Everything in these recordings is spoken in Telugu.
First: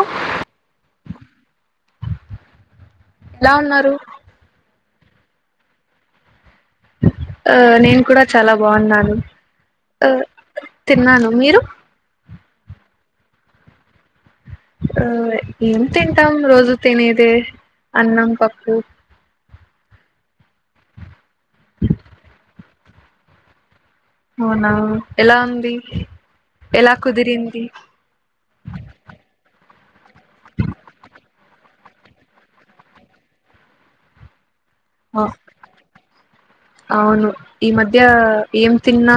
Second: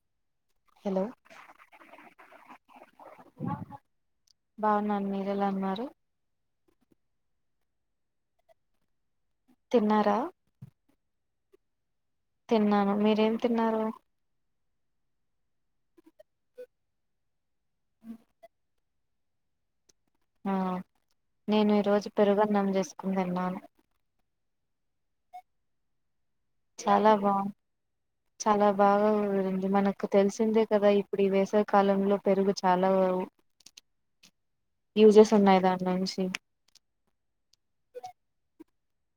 హ హలో ఎలా ఉన్నారు బాగున్నాను మీరు ఎలా ఉన్నారు ఆ నేను కూడా చాలా బావున్నాను ఆ తిన్నారా తిన్నాను మీరు తిన్నాను మీరేం తిన్నారు ఆ ఏం తింటాం రోజు తినేదే అన్నం పప్పు ఆ నేను ఈరోజు పెరుగన్నం చేసుకొని తిన్నాను అవునా ఎలా ఉంది ఎలా చాలా బా కుదిరింది చాలా బాగా కుదిరింది మనకు తెలిసిందే కదా ఇప్పుడు ఈ వేసవి కాలంలో పెరుగు చాలా ఆ యూజెస్ ఉన్నాయి దాని నుంచి అవును ఈ మధ్య ఏం తిన్న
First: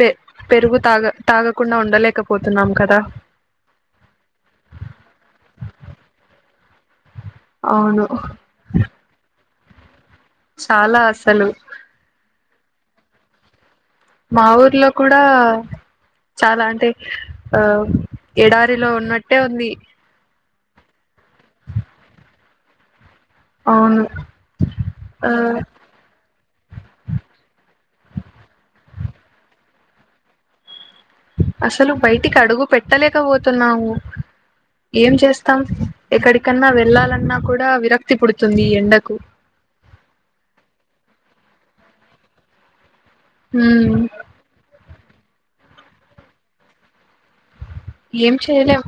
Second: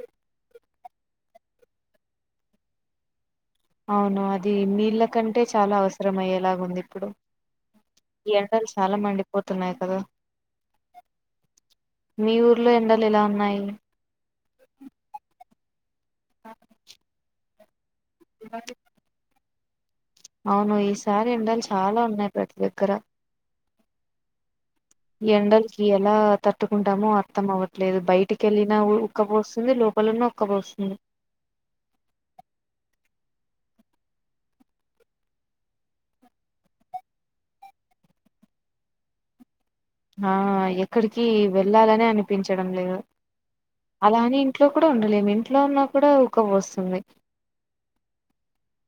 పె పెరుగు తాగ తాగకుండ ఉండలేకపోతున్నామ్ కద అవును అది నీళ్ళ కంటే చాలా అవసరం అయ్యేలా ఉంది ఇప్పుడు అవును ఈ ఎండలు చాల మండిపొతునయ్ కద చాల అస్సలు ఉర్లో ఎండలు ఎలా ఉన్నాయి మా ఊర్లో కూడా చాలా అంటే ఆ ఎడారిలో ఉన్నట్టే ఉంది అవును ఈసారి ఎండలు చాలా ఉన్నాయి ప్రతి దగ్గర అవును ఆ ఎండలకి ఎలా తట్టుకుంటామో అర్థం అవట్లేదు బయటిక వెళ్ళినా గు ఉక్కపోస్తుంది లోపల ఉన్న ఉక్కపోస్తుంది అసలు బయటికి అడుగు పెట్టలేకపవోతున్నాము ఏంచేస్తాం ఎక్కడికన్నా వెళ్ళాలన్నా కూడా విరక్తి పుడుతుంది ఈ ఎండకు [inaudible] ఆహ్ ఎక్కడికి వెళ్ళాలని అనిపించడం లేదు ఉమ్ అలాని ఇంట్లో కూ ఉండలేము ఇంట్లో ఉన్నా కూడా ఉక్క పోస్తుంది ఏం చేయలేం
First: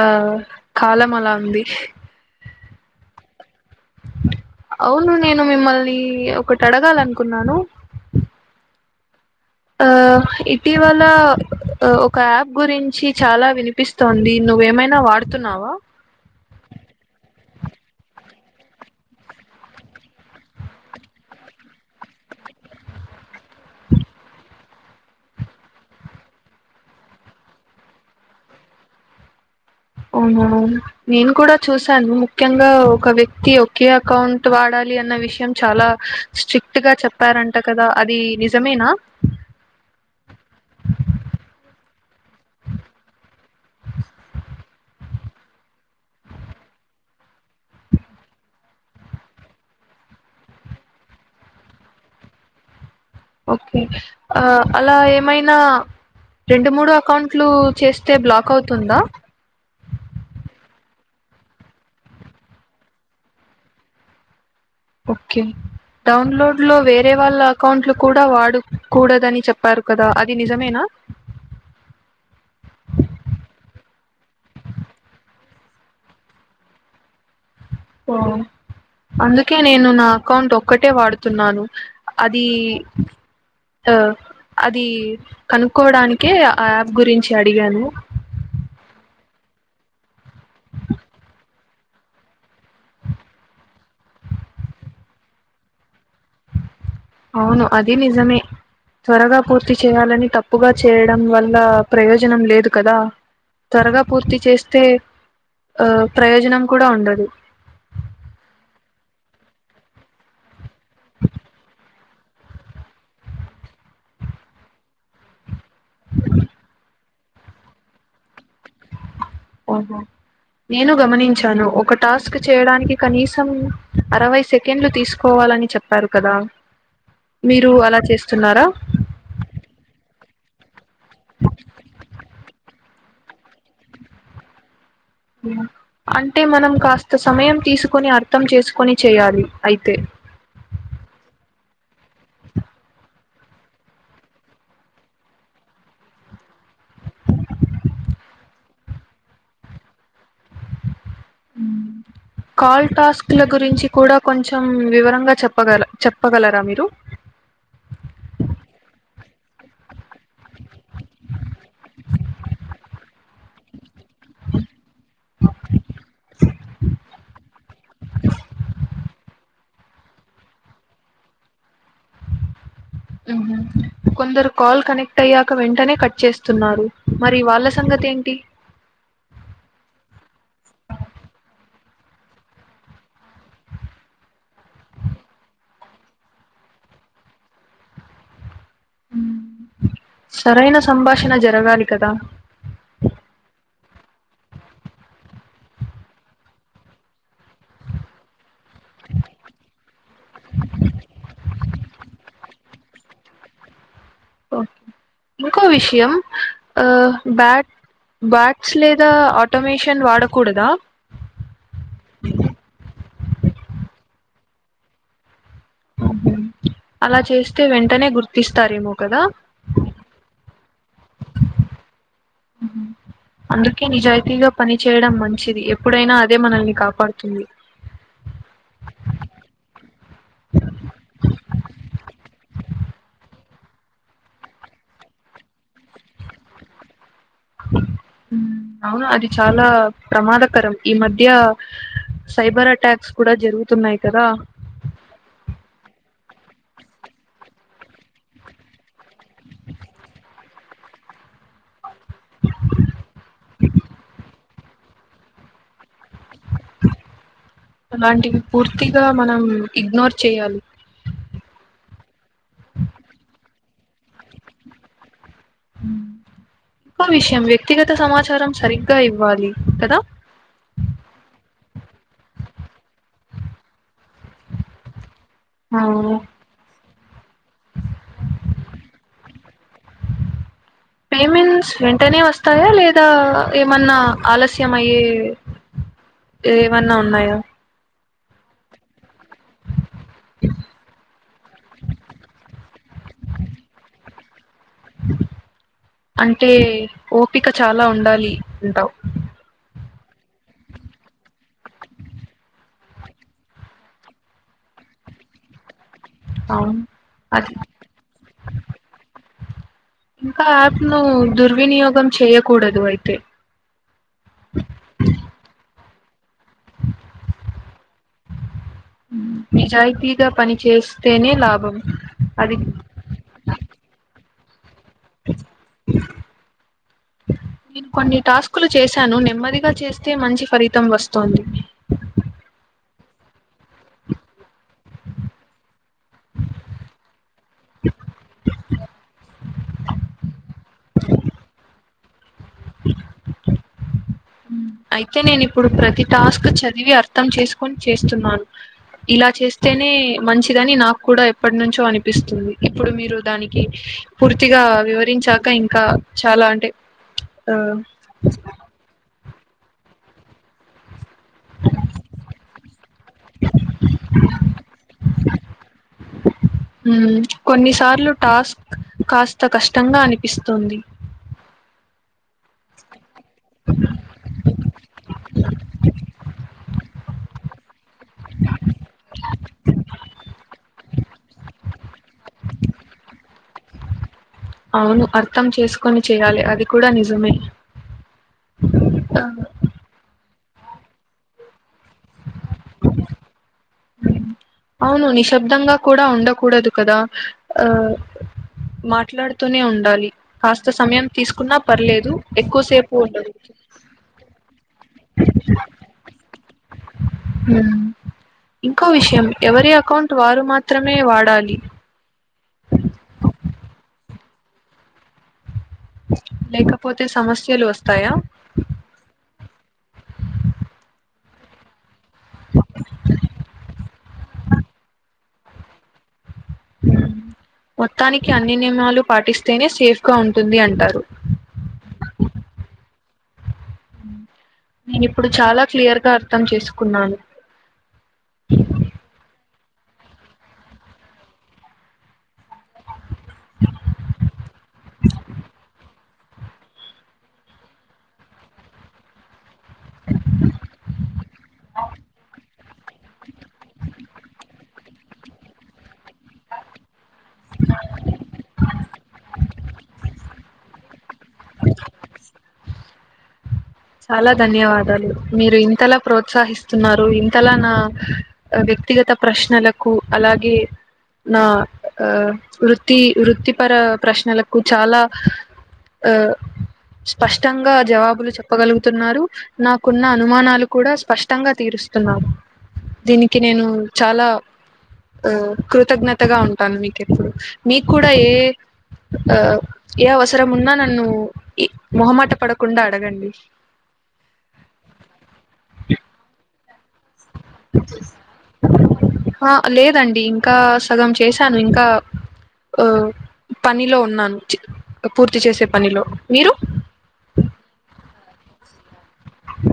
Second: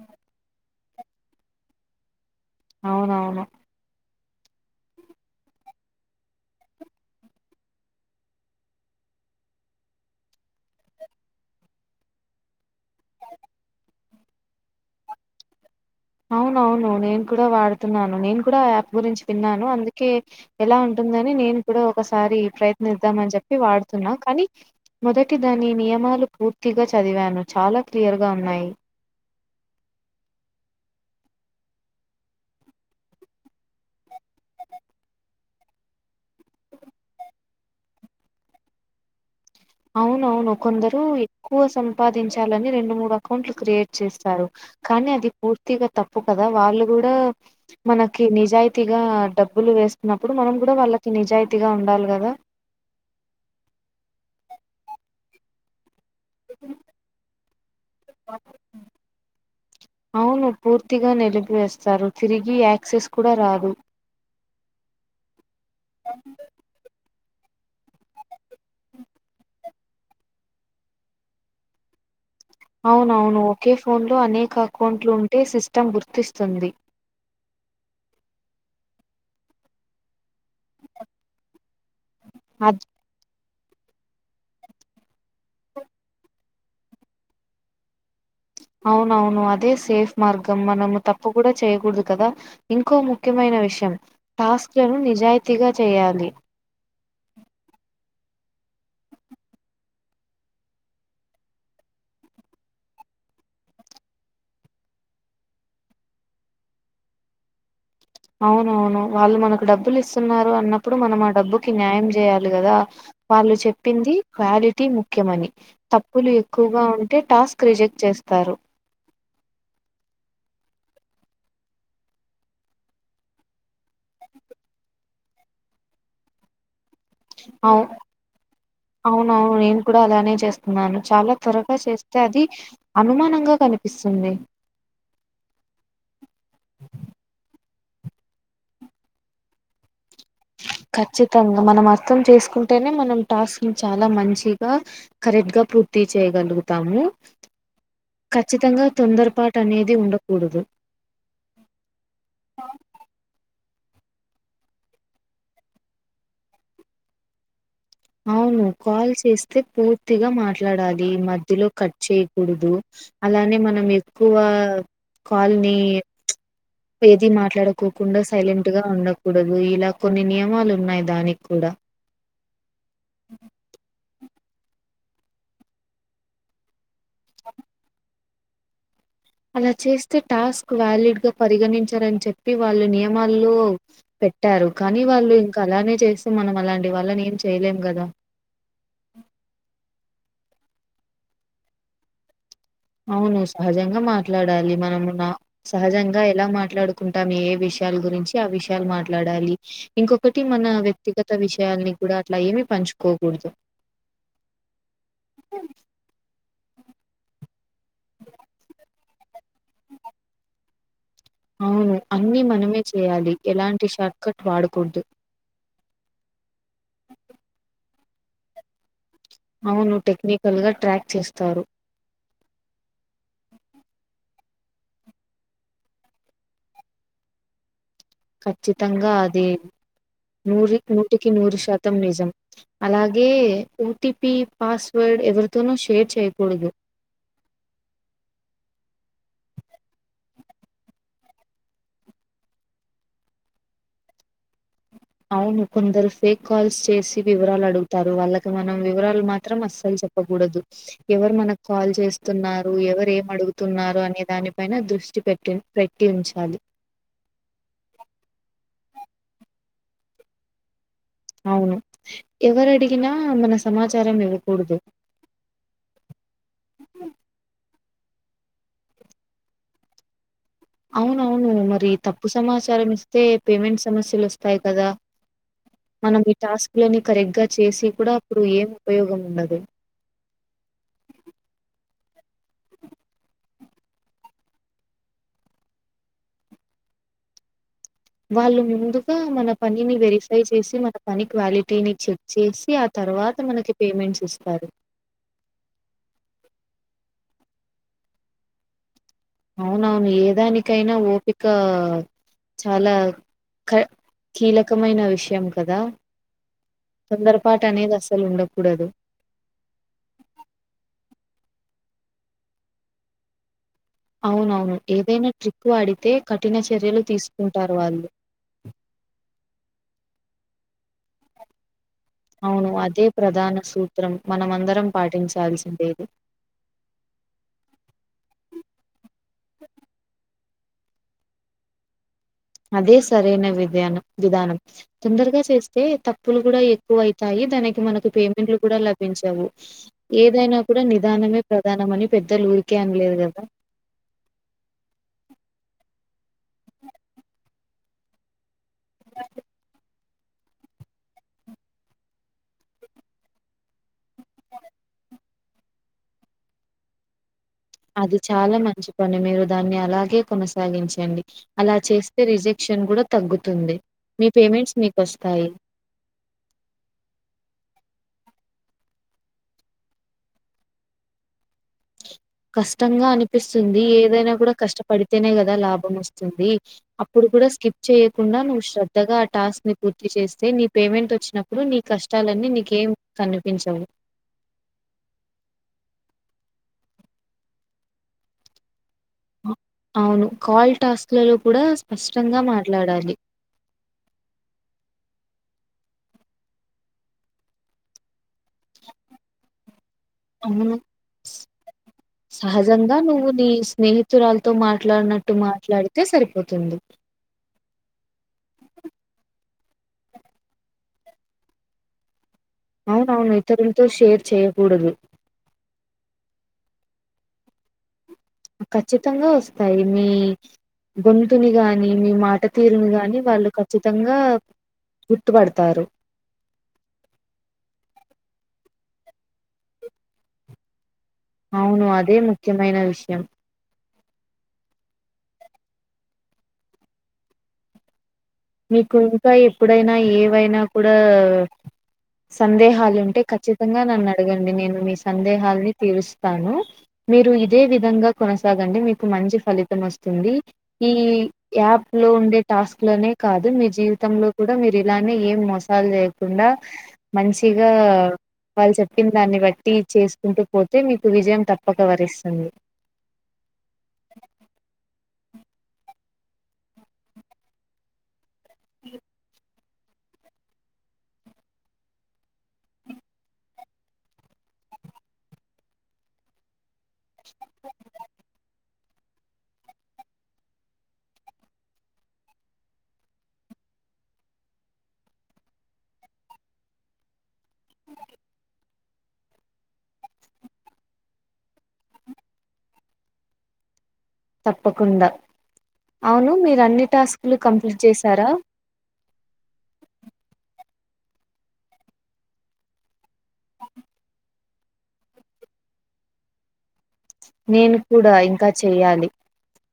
ఆహ్ కాలం అలా ఉంది అవునవును అవును నేను మిమ్మల్ని ఒకటి అడగాలనుకున్నాను ఆ ఇటివల ఒక యాప్ గురించి చాల వినిపిస్తుంది నువ్వేమైన వ వాడ్తున్నావ వ అవునవును నేన్ కూడ వాడుతున్నాను నేను కూడా యాప్ గురించి విన్నాను అందుకే ఎలా ఉంటుం దని నేన్ కూడా ఒకసారి ప్రయత్నిద్దామని చెప్పి వాడ్ న్నా కానీ మొదటి దాని నియమాలు పూర్తిగా చదివాను చాలా క్లియర్ గ ఉన్నాయ్ అవునవును కూడ చూసాను ముఖ్యంగా ఒక వ్యక్తి ఒకే అకౌంట్ వాడల్ ఏది విషయం చాల స్ట్రిక్ట్ గా చెప్పారంట కదా అది నిజమేన అవునవును కొందరు ఎక్కువ సంపాదించాలని రెండు మూడు అకౌంట్లు క్రియేట్ చేస్తారు కానీ అది పూర్తిగా తప్పు కద వాళ్ళు కూడ మనకి నిజాయితిగా డబ్బులు వేస్తున్నప్పుడు మనం కూడ వాళ్ళకి నిజాయితీగా ఉండాలి కద ఓకే ఆ అలా ఏమైనా రెండు మూడు అకౌంట్లు చెస్తె బ్లాక్ అవుతుందా ర్తిగా నిలిపివేస్తారు తిరిగి యాక్సెస్ కూడ రాదు ఓకే డౌన్లోడ్ లొ వేరే వాళ్ళ అకౌంట్లు కూడ వాడకొడదని చెప్పారు కదా అది నిజమేన [inaudible] అవునవును ఒకే ఫోన్లొ అనేక అకౌంట్లుంటే సిస్టమ్ గుర్తిస్తుంది ఓ అందుకె నేను నా అకౌంట్ ఒక్కటే వాడుతున్నాను అది అద్ అ అది కనుక్కోడానికే ఆ యాప్ గురించి అడిగాను అవునవును అదే సేఫ్ మార్గం మనము తప్పు కుడ్ చేయకూడదు కదా ఇంకొ ముఖ్యమైన విషయం టాస్కులని నిజాయితీగ చేయాలి అవును అది నిజమే త్వరగ పూర్తి చేయాలని తప్పుగా చేయడం వల్ల ప్రయోజనం లేదు కదా త్వరగా పూర్తి చేస్తే హ ప్రయోజనం కూడ ఉండదు అవునవును వాళ్ళు మనకు డబ్బులు ఇస్తున్నారు అన్నప్పుడు మనం ఆ డబ్బుకి న్యాయం చె. చెయాలి కదా వాళ్ళు చెప్పింది క్వాలిటి ముఖ్యమని తప్పులు ఎక్కువగా ఉన్. అంటే టాస్క్ రిజెక్ట్ చేస్తారు. అవును. నేను గమనించాను ఒక టాస్క్ చేయడానికి కనీసం అరవై సెకండ్లు తీసుకోవాలి లని చెప్పారు కదా మీరు అవు అలా చేస్తున్నారా అవునవును నేను కూడా అలానే చేస్తా నాను చాలా త్వరగా చేస్తే అది అనుమానంగా కనిపిస్తుంది కొన్ని అర్థం చేసుకొని చేయాలి అయితే. ఖచ్చితంగా మనం అర్థం చేసుకుంటేనే మనం టాస్క్ని చాలా మంచిగా కరెక్ట్గా పుర్. పూర్తి చేయగలుగుతాము. ఖచ్చితంగా తొందరపాటునేది ఉండకూడదు. కాల్ టాస్క్ల గురించి. కూడా కొంచెం వివరంగా చెప్పగల చెప్పగలరా మీరు. అవును కాల్ చేస్తే పూర్తిగా మాట్లాడాలి మధ్యలో కట్ చేయకూడదు. అలానే మనం ఎక్కువ కాల్ని. ఏది మాట్లాడకోకుండా సైలెంటుగా ఉండ. కూడదు ఇలా కొన్ని నియమాలున్నాయి దానికి కూడా. ఉమ్మ్ కొందరు. కాల్ కనెక్ట్ అయ్యాక వెంటనే కట్ చేస్తున్నారు మరి వాళ్ళ సంగతేంటి. అలా చేస్తే టాస్క్ వ్యాలిడ్గా పరిగణించారని చెప్పి వాళ్ళు నియమాల్లో పెడ్. ట్టారు కానీ వాళ్ళు ఇంకాలానే చేస్తే మనం అలాంటి వాళ్ళని ఏం చేయలేం గదా. ఉమ్మ్ సరైన సంభాషణ జేరగాలి కదా. అవును సహజంగా మాట్లాడాలి మనము సహజంగా ఎలా మాట్లాడుకుంటాం ఏఎ విషయాల గురించి ఆ విషయాలు. మాట్లాడాలి ఇంకొకటి మన వ్యక్తిగత విషయాలని కూడా అట్లా ఏమి పంచుకోకూడదు. ఓహో ఇంకో విషయం. ఆహ్ బ్యాట్ బట్స్ లేదా ఆటోమేషన్ వాడకూడదా. అవును అన్నీ మనమే చేయాలి ఎలాంటి షార్ట్కట్ వాడకూడదు. అలా చేస్తే వెంటనే గుర్తిస్తారేమో కదా. అవును టెక్నికల్గా ట్రాక్ చేస్తారు. మ్మ్ మ్మ్. అందుకే నిజాయితీగా పనిచేయడం మంచిది ఎప్పుడైనా అదే మనల్ని కాపాడుతుంది. ఖచ్చితంగా అదే. నూరీకి నూటికి నూరు శాతం నిజం అలాగే ఓటిపి పాస్వర్డ్. ఎవరితోనూ షేర్ చేయకూడదు. ఉమ్మ్ అవునా అది చాలా ప్రమాదకరం ఈ మధ్యా. సైబర్ అటాక్స్ కూడా జరుగుతున్నాయి కదా. అవును కొందరు ఫేక్ కాల్స్ చేసి వివరాలు అడుగుతారు వాళ్ళకు మనం వివరాలు మాత్రం అస్సలు. చెప్పకూడదు ఎవరు మనకు కాల్. చేస్తున్నారు ఎవరు ఏం అడుగుతున్నారు అనే దాని పైన దృష్టి పెట్టి పెట్. అలాంటివి పూర్తిగా మనం ఇగ్నోర్ చేయాలి. అవును ఎవరడిగినా మన సమాచారం ఇవ్వకూడదు. ఇంకో విషయం వ్యక్తిగత. అంత సమాచారం సరిగ్గా ఇవ్వాలి కదా. అవునవును మరి తప్పు సమాచారం ఇస్తే పేమెంట్ సమస్యలు ఓస్తాయి కదా. అవును మనం ఈ టాస్క్లని కరెక్ట్ గా చేసి కూడా అప్పుడు ఏం ఉపయోగం ఉండదు. పేమెంట్స్. వెంటనే వస్తాయా లేదా ఏమన్నా ఆలస్యం అయ్యే. ఏమన్నా ఉన్నాయా. వాళ్ళు ముందుగా మన పనిని వెరిఫై చేసి మన పని క్వాలిటీని చెక్ చేసి ఆ త ర్వాత మనకి పేమెంట్స్ ఇస్తారు అంటే ఓపిక చాలా ఉండాలి అంటావ్ అవునవును ఏదానికైనా ఓపిక చాలా ఖ కీలకమైన విషయం కదా. అవును అది తొందరపాటునేది అసలు ఉండకూడదు. ఇంకా యాప్ నూ దుర్వినియోగం చేయకూడదు అయితే. అవునవును ఏదైనా ట్రిక్ వాడి. కఠిన చర్యలు తీసుకుంటారు వాళ్ళు నిజాయితీగా పని చేస్స్తేనే లాభం అది అవును అదే ప్రధాన సూత్రం మనమందరం పాటించాల్సిందే ఇది నేన్ కొన్ని టాస్కులు చేశాను నెమ్మదిగా చేస్తే మంచి ఫలితం వస్తోంది అదే సరైన విధ్యానం విధానం తొందరగా చేస్తే తప్పులు గుడా ఎక్కువైతాయి దానికి మనకు పేమెంట్లు కూడా లభించవు ఏదైనా కూడా నిదానమే ప్రధానమని పెద్దలు ఊరికే అన్లేదు గదా అయితే నేన్ ఇప్పుడు ప్రతి టాస్క్ చదివి అర్థం చేసుకొని చేస్తున్నాను ఇలా చేస్తేనే మంచిదని నాక్ కూడా ఎప్పటి నుంచో అనిపిస్తుంది ఇప్పుడు మీరు దానికి పూర్తిగా వివరిన్ చాక ఇంకా చాలా అంటె అది చాల మంచి పని మీరు దాన్ని అలాగే కొనసాగించండి అలా చేస్తే రిజెక్షన్ గుడా తగ్గుతుంది మీ పేమెంట్స్ మీక్కోస్తాయి ఉమ్ కొన్నిస టాస్క్ కాస్త కష్టంగా అనిపిస్తుంది కష్టంగా అనిపిస్తుంది ఏదైనా కూడా కష్టపడితేనే గదా లాభం ఓస్తుంది అప్పుడు కుడ స్కిప్ చేయకుండా నువ్వు శ్రద్దగా ఆ టాస్క్ ని పూర్తి చేస్తే నీ పేమెంట్ వచ్చినప్పుడు నీ కష్ట ట్టాలన్నీ నీకేం కనిపించవు అవును అర్థం చేసుకొని చేయాలె అది కూడా నిజమే ఆ అ అవును కాల్ టాస్క్లలో కుడా స్పష్టంగా మాట్లాడాలి ఉమ్. అవును నిశ్శబ్దంగా కూడా ఉండకూడదు కదా ఆహ్ మాట్లాడుతూనే ఉండాలి కాస్త అవును. సమయం తీసుకున్నా పర్లేదు ఎక్కువసేపు ఉండదు మీ స్నేహితురాలతో మాట్లాడినట్టు మాట్లాడితే సరిపో ఉమ్ ఇంకో విషయం ఎవరి అకౌంట్ వారు మాత్రమే వాడాలి అవునవును ఇతరులతో షేర్ చేయకూడదు లేకపోతే సమస్యలు వస్ ఖచ్చితంగా ఓస్తాయి మీ గున్ తుని గాని మీ మాట తీరుని గాని వాళ్ళు ఖచ్చితంగా గుర్తుపడ్తారూ ఉం మొత్తానికి అన్ని నియమాలు పాటిస్తేనే సేఫ్ గా ఉంటుంది అంటారు అవును అదే ముఖ్యమైన విషయం నేను ఇప్పుడు చాలా క్లియర్గా అర్థం చేసుకున్నాను మీకు ఇంకా ఎప్పుడైనా ఏవైనా కుడా సందేహాలు ఉంటే ఖచ్చితంగా నన్ను అడగండి నేను మీ సందేహాలని తీరుస్త తాను మీరు ఇదే విధంగ కొనసాగండి మీకు మంచి ఫలి తం ఓస్తుంది ఈ యాప్ లో ఉండే టాస్క్ లనే కాదు మీ జీవితంలో కుడ మీరు ఇలానే ఏం మోసాలు చేయకుండా మంచిగా వాళ్ చెప్ చెప్పిందాన్ని బట్టి చేసుకుంటు పోతే మీకు విజయం తప్పక వరిస్తుంది చాలా ధన్యవాదాలు మీరు ఇంతలా ప్రోత్సాహిస్తున్నారు ఇంతలా నా వ్యక్తిగత ప్రశ్నల కు అలాగే నా అ వృత్తి వృత్తిపర ప్రశ్నలకు చాలా అ స్పష్టంగా జవాబులు చెప్ ఆలుగుతున్నారు నాకున్న అనుమానాలు కూడా స్పష్టంగా తీరుస్తున్నారు దీనికి నేను చాలా ఆ కృతజ్ఞతగా ఉంటాను మీకెప్పుడు మీకు కూడా ఏ ఆ ఏ అవసరమున్నా నన్ను ఈ మొహమాట పడకుండా అడగండి తప్పకుండా అవును మీరు అన్ని టాస్కులు కంప్లీట్ చేశారా హ లేదండి ఇంకాస్ సగం చేశాను ఇంకా ఆ పనిలో ఉన్నాను పూర్తి చేసే పనిలో మీరు నేను కూడా ఇంకా చెయ్యాలి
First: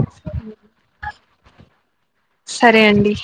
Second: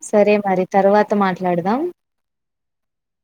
సరే మరి తర్వాత మాట్లాడదాం సరే అండి